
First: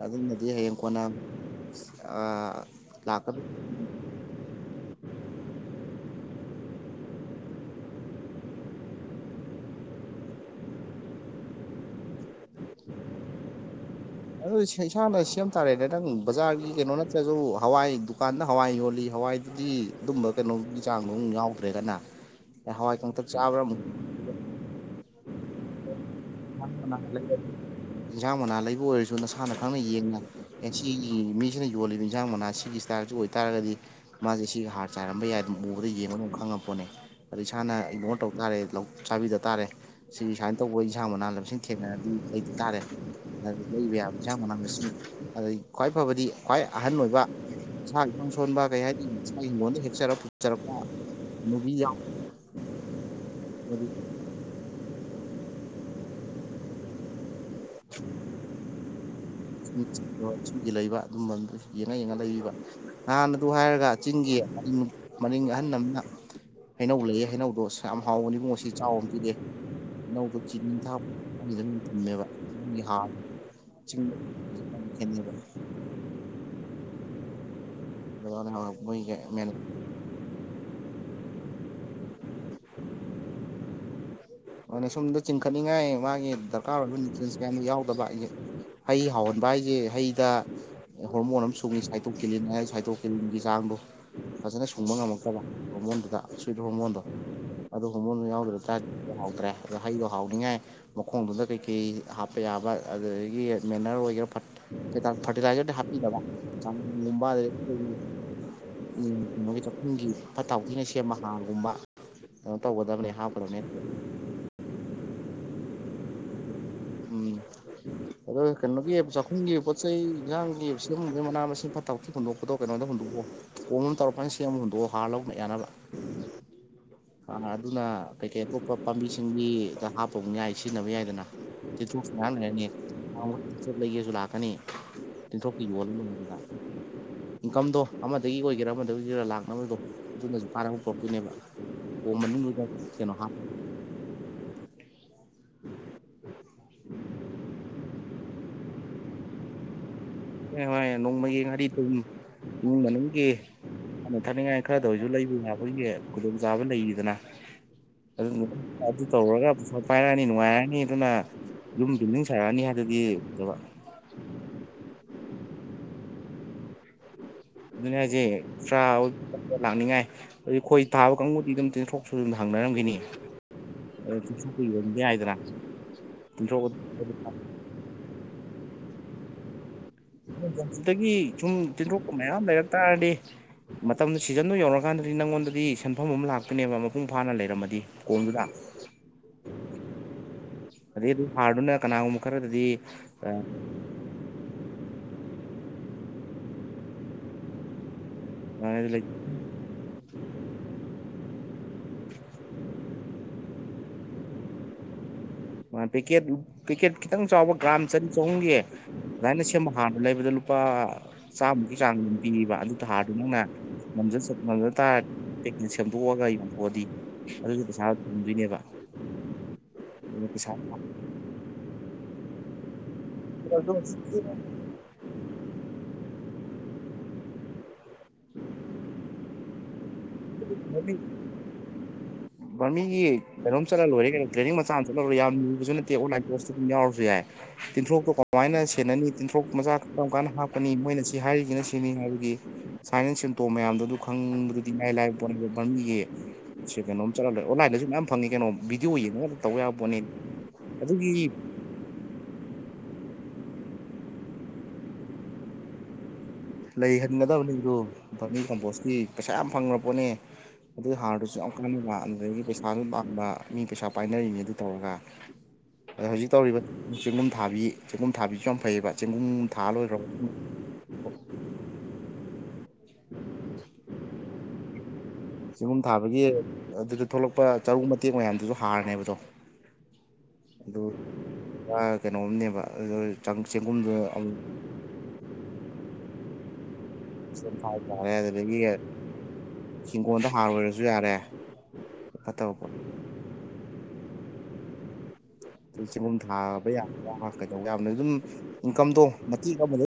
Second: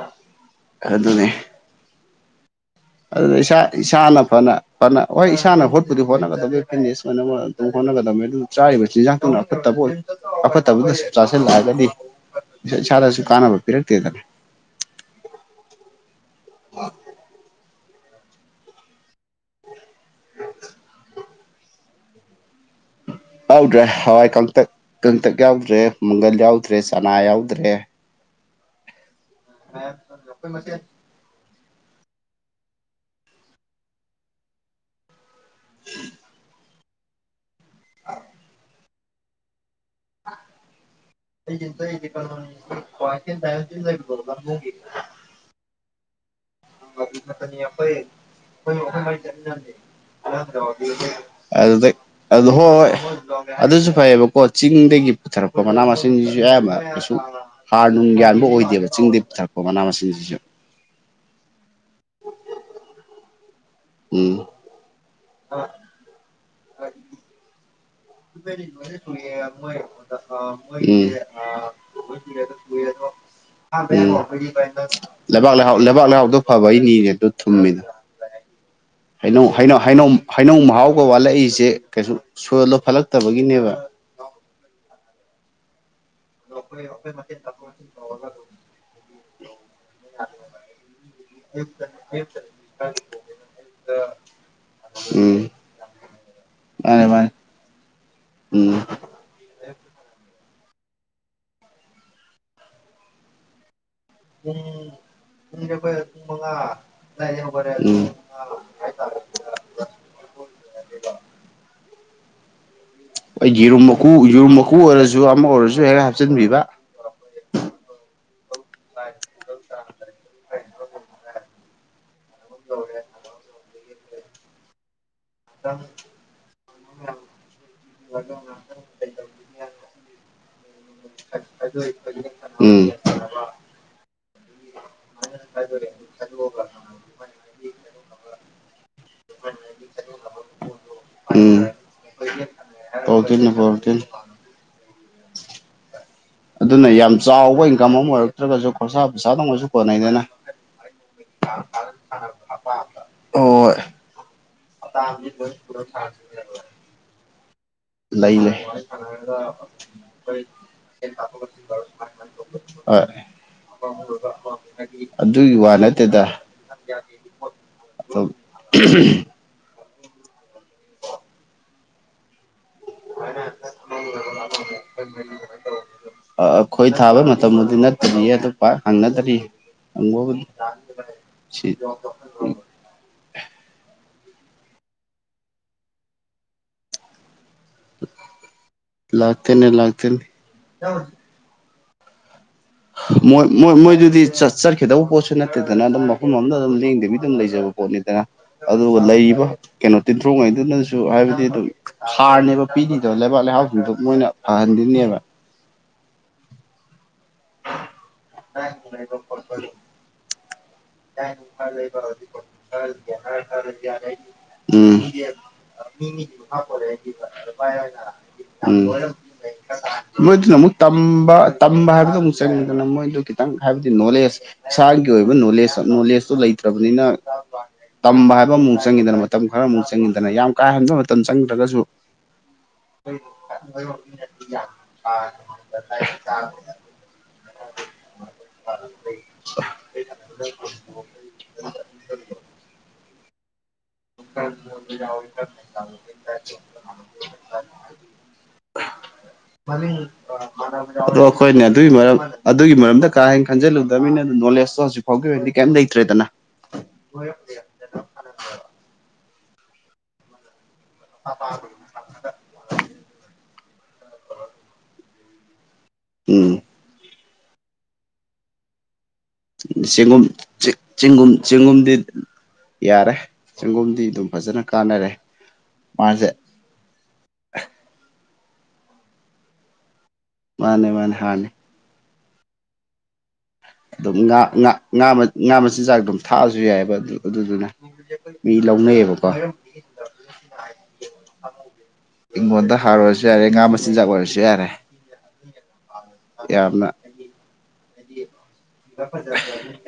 ꯑꯗꯨꯝꯅꯗꯤ ꯍꯌꯦꯡ ꯀꯣꯟꯅ ꯑꯑꯑ ꯑꯗꯨꯗ ꯏꯁꯥ ꯏꯁꯥꯅ ꯐꯅ ꯐꯅ ꯍꯣꯏ ꯏꯁꯥꯅ ꯍꯣꯠꯄꯨꯗꯤ ꯍꯣꯠꯅꯒꯗꯕꯦ ꯐꯤꯠꯅꯦꯁ ꯑꯣꯏꯅꯕ ꯑꯗꯨꯝ ꯍꯣꯠꯅꯒꯗꯝꯅꯤ ꯑꯗꯨ ꯆꯥꯔꯤꯕ ꯆꯤꯟꯖꯥꯛꯇꯨꯅ ꯑꯐꯠꯇꯕ ꯑꯣꯏ ꯑꯐꯠꯇꯕꯗꯨꯗ ꯁꯨꯝ ꯆꯥꯁꯤꯜꯂꯛꯑꯒꯗꯤ ꯏꯁꯥ ꯏꯁꯥꯗꯁꯨ ꯀꯥꯟꯅꯕ ꯄꯤꯔꯛꯇꯦꯗꯅ ꯑꯗꯨꯗꯤ ꯁꯦ ꯏꯁꯥꯅ ꯁꯦꯝ ꯇꯥꯔꯦꯗꯅ ꯅꯪ ꯕꯖꯥꯔꯒꯤ ꯀꯩꯅꯣ ꯅꯠꯇ꯭ꯔꯖꯨ ꯍꯋꯥꯏ ꯗꯨꯀꯥꯟꯗ ꯍꯋꯥꯏ ꯌꯣꯜꯂꯤ ꯍꯋꯥꯏ ꯗꯤ ꯑꯗꯨꯝꯕ ꯀꯩꯅꯣꯒꯤ ꯆꯥꯡꯗꯣ ꯑꯗꯨꯝ ꯌꯥꯎꯗ꯭ꯔꯦꯗꯅ ꯍꯋꯥꯏ ꯀꯡꯇꯛ ꯌꯥꯎꯗ꯭ꯔꯦ ꯍꯋꯥꯏ ꯀꯪꯇꯛ ꯀꯪꯇꯛ ꯌꯥꯎꯗ꯭ꯔꯦ ꯃꯪꯒꯜ ꯌꯥꯎꯗ꯭ꯔꯦ ꯃꯅꯥ ꯆꯅꯥ ꯂꯩꯕ ꯌꯥꯎꯗ꯭ꯔꯦ ꯏꯟꯖꯥꯡ ꯃꯅꯥ ꯂꯩꯕ ꯑꯣꯏꯔꯁꯨ ꯅꯁꯥꯅ ꯈꯪꯅ ꯌꯦꯡꯅ ꯑꯦꯟꯁꯤ ꯃꯤꯁꯤꯅ ꯌꯣꯜꯂꯤꯕ ꯏꯟꯁꯥꯡ ꯃꯅꯥ ꯁꯤꯒꯤ ꯁꯇꯥꯏꯜꯁꯤ ꯑꯣꯏꯇꯥꯔꯒꯗꯤ ꯃꯥꯁꯦ ꯁꯤꯒꯤ ꯍꯥꯔ ꯆꯥꯏꯔꯝꯕ ꯌꯥꯏ ꯑꯗꯨꯝ ꯎꯕꯗ ꯌꯦꯡꯕ ꯑꯗꯨꯝ ꯈꯪꯉꯛꯄꯣꯠꯅꯦ ꯑꯗ ꯏꯁꯥꯅ ꯏꯒꯅꯣꯔ ꯇꯧ ꯇꯥꯔꯦ ꯆꯥꯕꯤꯗ ꯇꯥꯔꯦ ꯁꯤ ꯁꯥꯏꯅ ꯇꯧꯕ꯭ꯔꯣ ꯏꯟꯁꯖꯡ ꯃꯅꯥ ꯃꯁꯤꯡ ꯑꯗꯨ ꯂꯩꯗ ꯇꯥꯔꯦ ꯑꯗꯨ ꯂꯩꯕ ꯌꯥꯕ ꯑꯦꯟꯁꯥꯡ ꯃꯅꯥꯥ ꯃꯁꯤꯡ ꯑꯗꯩ ꯈ꯭ꯋꯥꯏ ꯐꯕꯗꯤ ꯈ꯭ꯋꯥꯏ ꯑꯍꯟ ꯑꯣꯏꯕ ꯏꯁꯥꯒ ꯏꯁꯣꯟ ꯁꯣꯟꯕ ꯀꯩ ꯍꯥꯏꯅꯤ ꯏꯁꯥꯒꯤ ꯍꯤꯡꯒꯣꯟꯗꯩ ꯍꯦꯛꯆꯔ ꯄꯨꯖꯔꯛꯄ ꯍꯅꯨꯕꯤ ꯑꯗꯨꯗ ꯑꯗꯨ ꯍꯣꯏ ꯍꯣꯏ ꯌꯥꯎꯕꯗꯤ ꯑꯗꯨꯁꯨ ꯐꯩꯌꯦꯕ ꯀꯣ ꯆꯤꯡꯗꯒꯤ ꯄꯨꯊꯔꯛꯄ ꯃꯅꯥ ꯃꯁꯤꯡꯁꯤꯁꯨ ꯑꯌꯥꯝꯕ ꯀꯩꯁꯨ ꯍꯥꯔ ꯅꯨꯡ ꯌꯥꯟꯕ ꯑꯣꯏꯗꯦꯕ ꯆꯤꯡꯗꯩ ꯄꯨꯊꯔꯛꯄ ꯃꯅꯥ ꯃꯁꯤꯡꯁꯤꯁꯨ ꯂꯩꯕ ꯑꯗꯨꯝꯕꯗꯨ ꯌꯦꯡꯉ ꯌꯦꯡꯉ ꯂꯩꯕꯤꯕ ꯅꯍꯥꯟ ꯑꯗꯨ ꯍꯥꯏꯔꯒ ꯆꯤꯡꯒꯤ ꯎꯝ ꯃꯔꯤꯡ ꯃꯔꯤꯡ ꯑꯍꯜ ꯑꯃꯅ ꯍꯩꯅꯧ ꯂꯩꯌꯦ ꯍꯩꯅꯧꯗꯣ ꯁꯪ ꯌꯥꯝ ꯍꯥꯎꯕꯅꯤ ꯢꯕꯨꯉꯣ ꯁꯤ ꯁꯨꯏ ꯆꯥꯎꯅ ꯑꯃ ꯄꯤꯔꯛꯑꯦ ꯑꯅꯧꯕ ꯆꯤꯅꯤ ꯊꯥꯛꯄꯗꯧ ꯊꯨꯝꯃꯦꯕ [unintelligible] ꯈꯦꯠꯅꯩꯕ ꯂꯩꯕꯥꯛ ꯂꯩꯍꯥꯎꯗꯨ ꯂꯩꯕꯥꯛ ꯂꯩꯍꯥꯎꯗꯣ ꯐꯕꯩ ꯅꯤꯅꯦ ꯑꯗꯨ ꯊꯨꯝꯃꯤꯗꯣ ꯂꯩꯕꯥꯛ ꯂꯩꯍꯥꯎ ꯩꯍꯩꯅꯧ ꯍꯩꯅꯧ ꯃꯍꯥꯎꯒ ꯋꯥꯠꯂꯛꯏꯁꯦ ꯀꯩꯁꯨ ꯁꯣꯏꯜꯗꯣ ꯐꯠꯂꯛꯇꯕꯒꯤꯅꯦꯕ ꯑꯗꯨꯅꯦ ꯁꯣꯝꯗ ꯆꯤꯡꯈꯠꯅꯤꯡꯉꯥꯏ ꯃꯥꯒꯤ ꯗꯔꯀꯥꯔ ꯑꯣꯏꯕ ꯅꯨꯇ꯭ꯔꯤꯑꯦꯟꯠꯁ ꯀꯌꯥꯃꯨꯛ ꯌꯥꯎꯗꯕ ꯑꯗꯒꯤ ꯍꯩ ꯍꯥꯎꯍꯟꯕ ꯍꯥꯏꯁꯦ ꯍꯩꯗ ꯍꯣꯔꯃꯣꯟ ꯑꯃ ꯁꯨꯡꯏ ꯁꯥꯏꯇꯣꯀꯤꯅꯤꯟ ꯍꯥꯏ ꯁꯥꯏꯇꯣꯀꯤꯅꯤꯟꯒꯤ ꯆꯥꯡꯗꯣ ꯐꯖꯅ ꯁꯨꯡꯕ ꯉꯝꯃꯛꯇꯕ ꯎꯝ ꯍꯣꯔꯃꯣꯟꯗꯨꯗ ꯁꯤꯠ ꯍꯣꯔꯃꯣꯟꯗꯣ ꯃꯥꯅꯦ ꯃꯥꯅꯦ ꯑꯗꯨ ꯍꯣꯔꯃꯣꯟꯗꯨ ꯌꯥꯎꯗ꯭ꯔ ꯎꯝ ꯇꯥꯔꯗꯤ ꯗ꯭ꯔꯦ ꯑꯗꯣ ꯍꯩꯗꯣ ꯍꯥꯎꯅꯤꯡꯉꯥꯏ ꯃꯈꯣꯡꯗꯨꯗ ꯀꯩꯀꯩ ꯍꯥꯞꯄ ꯌꯥꯕ ꯑꯗꯨꯗꯒꯤ ꯃꯦꯅꯔ ꯑꯣꯏꯒꯦꯔꯥ ꯒꯤꯇꯤꯂꯤꯖꯤ ꯗꯤ ꯍꯄꯧꯗꯕ [inaudible] ꯎꯝ ꯌꯨꯝꯒꯤ ꯐꯠꯇꯥ ꯍꯥꯎꯊꯤꯅ ꯁꯦꯝꯕ ꯍꯥꯔꯒꯨꯝꯕ ꯀꯩꯅꯣ ꯇꯧꯒꯗꯕꯅꯦ ꯍꯥꯞꯀꯗꯕꯅꯦ ꯎꯨ ꯌꯦꯔꯨꯝ ꯃꯀꯨ ꯑꯣꯏꯔꯖꯨ ꯑꯃ ꯑꯣꯏꯔꯖꯨ ꯍꯦꯛ ꯍꯥꯞꯆꯤꯟꯕꯤꯕ ꯎꯝ ꯑꯗꯣ ꯀꯩꯅꯣꯒꯤ ꯆꯥꯛꯈꯨꯝꯒꯤ ꯄꯣꯠ ꯆꯩꯩ ꯏꯟꯖꯥꯡꯒꯤꯕꯁꯤꯗꯒꯤ ꯃꯅꯥ ꯃꯁꯤꯡ ꯐꯇ ꯍꯥꯎꯗꯤ ꯀꯩꯅꯣꯗ ꯍꯨꯟꯗꯣꯛꯑꯣ ꯀꯣꯝ ꯑꯃ ꯇꯧꯔꯒꯥ ꯐꯖꯅꯥ ꯁꯦꯝꯃꯒꯥ ꯍꯨꯟꯗꯣꯛꯑꯣ ꯍꯥꯔꯂꯧꯕꯥ ꯌꯥꯅꯕ ꯎꯝ [inaudible] ꯍꯥꯔ ꯗꯨꯅ ꯀꯩꯀꯩ ꯑꯇꯣꯞꯄ ꯄꯥꯝꯕꯤꯁꯤꯡꯕꯤꯗ ꯍꯥꯞꯄꯕꯥ ꯑꯃꯨꯛ ꯌꯥꯏ ꯁꯤꯖꯤꯟꯅꯕ ꯌꯥꯏꯗꯅ ꯇꯤꯟꯊꯔꯣꯛ ꯁꯨ ꯃꯌꯥꯝ ꯂꯩꯔꯅꯤ ꯎꯝ ꯂꯩꯒꯦꯁꯨ ꯂꯥꯛꯀꯅꯤ ꯇꯤꯟꯇ꯭ꯔꯣꯛꯇꯤ ꯌꯣꯟꯕꯥ ꯑꯗꯨꯝ ꯅꯨꯡꯉꯥꯏ ꯏꯟꯀꯝꯗꯣ ꯑꯃꯗꯒꯤ ꯑꯣꯏꯒꯦꯔꯥ ꯑꯃꯗꯒꯤ ꯑꯣꯏꯒꯦꯔꯥ ꯂꯥꯛꯅꯕꯗꯣ ꯑꯗꯨꯅꯁꯨ ꯀꯥꯟꯅꯕ ꯄꯨꯔꯛꯇꯣꯏꯅꯦꯕ ꯀꯣꯝ ꯃꯅꯨꯡꯗꯨꯗ ꯀꯩꯅꯣ ꯍꯥꯞꯄ ꯄꯣꯔꯛꯇꯨꯏꯅꯦ ꯄꯣꯔꯛꯇꯨꯏꯅꯦ ꯑꯗꯨꯅ ꯌꯥꯝ ꯆꯥꯎꯕ ꯏꯟꯀꯝ ꯑꯃ ꯑꯣꯏꯔꯛꯇ꯭ꯔꯒꯁꯨ ꯈꯣꯔꯁꯥ ꯄꯣꯠꯁꯥꯗ ꯑꯣꯏꯁꯨ ꯀꯣꯟꯅꯩꯗꯅ ꯍꯣꯏ ꯅꯣꯡꯃꯒꯤ ꯉꯥꯔꯤ ꯊꯨꯝ ꯏꯃꯨꯡ ꯃꯅꯨꯡꯒꯤ ꯍꯣꯏ ꯆꯅꯤꯡꯉꯥꯢ ꯊꯥꯛꯅꯤꯡꯉꯥꯏ ꯈꯔꯗ ꯑꯣꯏꯁꯨ ꯂꯩꯕ ꯌꯥꯕꯒꯤ ꯈꯨꯗꯣꯡꯆꯥꯕ ꯂꯩꯔꯤꯗꯅ ꯑꯗꯨ ꯂꯩ ꯂꯩ ꯑꯗꯨ ꯇꯧꯔꯒ ꯄꯩꯁꯥ ꯄꯥꯏꯔꯛꯑꯅꯤ ꯅꯨꯡꯉꯥꯏꯔꯅꯤ ꯑꯗꯨꯅ ꯌꯨꯝ ꯕꯤꯜꯗꯤꯡ ꯁꯥꯔꯛꯑꯅꯤ ꯍꯥꯏꯗꯨꯗꯤ ꯍꯣꯏ ꯅꯠꯇꯕ ꯑꯗꯨꯒꯤ ꯋꯥ ꯅꯠꯇꯦꯗ ꯑꯗꯨꯅ ꯍꯥꯏꯁꯦ ꯑꯗꯨꯝ ꯄꯔꯧ ꯂꯥꯛꯅꯤꯡꯉꯥꯏ ꯑꯗꯨ ꯈꯣꯏ ꯊꯥꯕ ꯀꯥꯡꯕꯨꯗꯤ ꯑꯗꯨꯝ ꯇꯤꯟꯊꯔꯣꯛꯁꯨ ꯑꯗꯨꯝ ꯍꯪꯅꯔꯝꯈꯤꯅꯤ ꯇꯤꯟꯊ꯭ꯔꯣꯛꯀ ꯌꯣꯟꯕ ꯌꯥꯏꯗꯅ ꯇꯤꯟꯊ꯭ꯔꯣꯛ ꯈꯣꯏ ꯊꯥꯕ ꯃꯇꯝꯕꯨꯗꯤ ꯅꯠ ꯑꯗꯨ ꯈꯥꯛ ꯍꯪꯅꯗꯔꯒꯗꯤ ꯍꯪꯕꯨꯗꯤ ꯀꯩꯒꯨꯝꯕ ꯂꯩꯔꯝ ꯇꯔꯗꯤ ꯃꯇꯝꯗꯨ ꯁꯤꯖꯟꯗꯨ ꯌꯧꯔꯛꯟꯗꯗꯤ ꯅꯪꯉꯣꯟꯗꯟꯗꯗꯤ ꯁꯦꯟꯐꯝ ꯑꯃ ꯂꯥꯛꯇꯣꯏꯅꯦꯕꯥ ꯃꯄꯨꯡ ꯐꯥꯅ ꯂꯩꯔꯝꯃꯗꯤ ꯀꯣꯝꯗꯨꯗ ꯂꯥꯛꯇꯣꯏꯅꯦ ꯂꯥꯛꯇꯣꯏꯅꯤ ꯑꯗꯩ ꯍꯥꯔꯗꯨꯅ ꯀꯅꯥꯒꯨꯝꯕ ꯈꯔꯗꯗꯤ ꯍꯥ ꯃꯣꯏ ꯃꯣꯏꯗꯨꯗꯤ ꯆꯠ ꯆꯠꯈꯤꯗꯧꯕ ꯄꯣꯠꯁꯨ ꯅꯠꯇꯦꯗꯅ ꯑꯗꯨꯝ ꯃꯐꯝ ꯑꯃꯗꯥ ꯑꯗꯨꯝ ꯂꯦꯡꯗꯕꯤ ꯑꯗꯨꯝ ꯂꯩꯖꯕ ꯄꯣꯠꯅꯤꯗꯅ ꯑꯗꯨꯒ ꯂꯩꯔꯤꯕ ꯀꯩꯅꯣ ꯇꯤꯟꯊꯔꯣꯛꯈꯩꯗꯨꯅꯁꯨ ꯍꯥꯏꯕꯗꯤ ꯑꯗꯨꯝ ꯍꯥꯔꯅꯦꯕ ꯄꯤꯔꯤꯗꯣ ꯂꯩꯕꯥꯛ ꯂꯩꯍꯥꯎꯁꯤꯡꯗꯣ ꯃꯣꯏꯅ ꯐꯍꯟꯗꯣꯏꯅꯦꯕ ꯄꯦꯛꯀꯦꯠ ꯄꯦꯛꯀꯦꯠ ꯈꯤꯇꯪ ꯆꯥꯎꯕ ꯒ꯭ꯔꯥꯝ ꯆꯅꯤ ꯆꯍꯨꯝꯒꯤ ꯑꯗꯨꯃꯥꯏꯅ ꯁꯦꯝꯕ ꯍꯥꯔ ꯂꯩꯕꯗ ꯂꯨꯄꯥ ꯆꯥꯝꯃꯨꯛꯀꯤ ꯆꯥꯡ ꯑꯗꯨꯝ ꯄꯤꯌꯦꯕ ꯑꯗꯨ ꯍꯥꯔꯗꯨ ꯅꯪꯅ ꯉꯝꯖ ꯆꯠ ꯉꯝꯖ ꯎꯝ [inaudible] ꯇꯥꯔꯗꯤ ꯄꯦꯛꯀꯦꯠ ꯃꯤ ꯁꯦꯝꯗꯣꯛꯑꯒ ꯃꯤꯗꯤ ꯒꯤ ꯌꯣꯟꯊꯣꯛꯑꯗꯤ ꯃꯈꯥꯄꯣꯂꯦ ꯍꯥꯏꯗꯤ ꯑꯗꯨꯒꯤ ꯄꯩꯁꯥ ꯐꯪꯗꯣꯏꯅꯦꯕ [inaudible] ꯑꯗꯨꯅ ꯄꯩꯁꯥ ꯃꯣꯏꯗꯨꯅ ꯑꯃꯨꯛ ꯇꯝꯕ ꯇꯝꯕ ꯍꯥꯏꯕꯗꯣ ꯑꯃꯨꯛ ꯆꯪꯉꯤꯗꯅ ꯃꯣꯏꯗꯨ ꯈꯤꯇꯪ ꯍꯥꯏꯕꯗꯤ ꯅꯣꯂꯦꯖ ꯏꯁꯥꯒꯤ ꯑꯣꯏꯕ ꯅꯣꯂꯦꯖ ꯅꯣꯂꯦꯖꯇꯣ ꯂꯩꯇ꯭ꯔꯕꯅꯤꯅ ꯇꯝꯕ ꯍꯥꯏꯕ ꯑꯃꯨꯛ ꯆꯪꯏꯗꯅ ꯃꯇꯝ ꯈꯔ ꯑꯃꯨꯛ ꯆꯪꯏꯗꯅ ꯌꯥꯝ ꯀꯥ ꯍꯦꯟꯕ ꯃꯇꯝ ꯆꯪꯗ꯭ꯔꯒꯁꯨ ꯕꯥꯔꯃꯤꯒꯤ ꯀꯩꯅꯣꯝ ꯆꯠꯂꯒꯥ ꯂꯣꯏꯔꯦ ꯀꯩꯅꯣ ꯇ꯭ꯔꯦꯅꯤꯡ ꯃꯆꯥ ꯑꯃ ꯆꯠꯂꯒꯥ ꯌꯥꯝ ꯂꯨꯕꯁꯨ ꯅꯠꯇꯦ ꯑꯣꯟꯂꯥꯏꯟ ꯀꯂ꯭ꯥꯁ ꯌꯥꯎꯔ ꯌꯥꯏ ꯇꯤꯟꯊ꯭ꯔꯣꯛꯇꯣ ꯀꯃꯥꯏꯅ ꯁꯦꯟꯅꯅꯤ ꯇꯤꯟꯊ꯭ꯔꯣꯛ ꯃꯆꯥ ꯀꯔꯝ ꯀꯥꯟꯗ ꯍꯥꯞꯄ ꯄꯅꯤ ꯃꯣꯏꯅ ꯁꯤ ꯍꯥꯏꯔꯤꯁꯤꯅ ꯁꯤꯅꯤ ꯍꯥꯏꯕꯒꯤ ꯁꯨꯃꯥꯢꯅ ꯁꯤꯝꯇꯣꯝ ꯃꯌꯥꯝꯗꯣ ꯑꯗꯨ ꯈꯪꯕꯗꯨꯗꯤ ꯏꯂꯥꯏ ꯂꯥꯏꯕ ꯎ ꯄꯝꯕꯤꯒꯤ ꯁꯦ ꯀꯩꯅꯣꯝ ꯆꯠꯂ ꯂꯣꯢꯔꯦ ꯑꯣꯟꯂꯥꯏꯟꯗꯁꯨ ꯃꯌꯥꯝ ꯐꯪꯉꯤ ꯀꯩꯅꯣ ꯚꯤꯗꯤꯑꯣ ꯌꯦꯡꯉꯒ ꯇꯧꯕ ꯌꯥꯕ ꯄꯣꯠꯅꯤꯗ ꯑꯗꯣ ꯑꯩꯈꯣꯏꯅꯦ ꯑꯗꯨꯏ ꯃꯔꯝ ꯑꯗꯨꯒꯤ ꯃꯔꯝꯗ ꯀꯥ ꯍꯦꯟꯅ ꯈꯟꯖꯤꯜꯂꯨꯗꯕꯅꯤꯅ ꯅꯣꯂꯦꯖꯇꯣ ꯍꯧꯖꯤꯛ ꯐꯥꯎꯒꯤ ꯑꯣꯏꯅꯗꯤ ꯀꯩꯝ ꯂꯩꯇ꯭ꯔꯦꯗꯅ ꯂꯩꯍꯟꯒꯗꯕꯅꯤꯗꯨ ꯐꯝꯃꯤ ꯀꯝꯄꯣꯁꯀꯤ ꯄꯩꯁꯥ ꯌꯥꯝ ꯐꯪꯈ꯭ꯔ ꯄꯣꯠꯅꯤ ꯑꯗꯨ ꯍꯥꯔꯗꯨꯁꯨ ꯌꯥꯝ ꯀꯥꯟ ꯂꯥꯛꯑꯝꯗꯨꯢꯅꯤ ꯄꯩꯁꯥꯁꯨ ꯄꯥꯝꯕ ꯃꯤ ꯄꯩꯁꯥ ꯄꯥꯏꯅꯔꯤꯅꯤ ꯑꯗꯨ ꯇꯧꯔꯒ ꯑꯗꯣ ꯍꯧꯖꯤꯛ ꯎꯝ ꯇꯧꯔꯤꯕ ꯆꯦꯡꯒꯨꯝ ꯊꯥꯕꯤ ꯆꯦꯡꯒꯨꯝ ꯊꯥꯕꯤꯁꯨ ꯌꯥꯝ ꯐꯩꯑꯦꯕ ꯆꯦꯡꯒꯨꯝ ꯊꯥ ꯂꯣꯏꯈ꯭ꯔꯣ ꯆꯦꯡꯒꯨꯝ ꯆꯦꯡꯒꯨꯝ ꯆꯦꯡꯒꯨꯝꯗꯤ ꯌꯥꯔꯦ ꯆꯦꯡꯒꯨꯝꯗꯤ ꯑꯗꯨꯝ ꯐꯖꯅ ꯀꯥꯟꯅꯔꯦ ꯆꯦꯡꯒꯨꯝ ꯊꯥꯕꯒꯤ ꯃꯥꯁꯦ ꯑꯗꯨꯗ ꯊꯣꯛꯂꯛꯄ ꯆꯔꯨ ꯃꯇꯦꯛ ꯃꯌꯥꯝꯗꯨꯁꯨ ꯍꯥꯔꯅꯦꯕꯗꯣ ꯑꯗꯨ ꯃꯥꯅꯦ ꯃꯥꯅꯦ ꯍꯥꯟꯅꯤ ꯀꯩꯅꯣꯝꯅꯦꯕ ꯑꯗꯨ ꯆꯦꯡꯒꯨꯝꯗꯨ ꯑꯗꯨꯝ ꯑꯃꯨꯛ ꯉꯥꯥ ꯉꯥ ꯉꯥ ꯃꯆꯤꯟꯖꯥꯛ ꯑꯗꯨꯝ ꯊꯥꯛꯑꯁꯨ ꯌꯥꯏꯌꯦꯕ ꯑꯗꯨ ꯑꯗꯨꯗꯨꯅ ꯏꯁꯕ ꯌꯥꯔꯦ ꯃꯤ ꯑꯗꯨꯗꯒꯤ ꯂꯧꯅꯩꯌꯦꯕꯀꯣ ꯍꯤꯡꯈꯣꯜꯗ ꯍꯥꯔ ꯂꯣꯏꯔꯁꯨ ꯌꯥꯔꯦ [inaudible] ꯐꯠꯇꯕ ꯄꯣꯠ ꯏꯪꯈꯣꯟꯗ ꯍꯥꯔ ꯑꯣꯏꯔꯁꯨ ꯌꯥꯔꯦ ꯉꯥ ꯃꯆꯤꯟꯖꯥꯛ ꯑꯣꯏꯔꯁꯨ ꯌꯥꯔꯦ ꯆꯦꯡꯒꯨꯝ ꯊꯥꯕ ꯌꯥꯝꯅ ꯌꯥꯕ꯭ꯔꯥ ꯀꯩꯗꯧ ꯌꯥꯕꯅꯣ ꯑꯗꯨꯝ ꯏꯟꯀꯝꯗꯣ ꯃꯇꯦꯛ ꯑꯃꯗ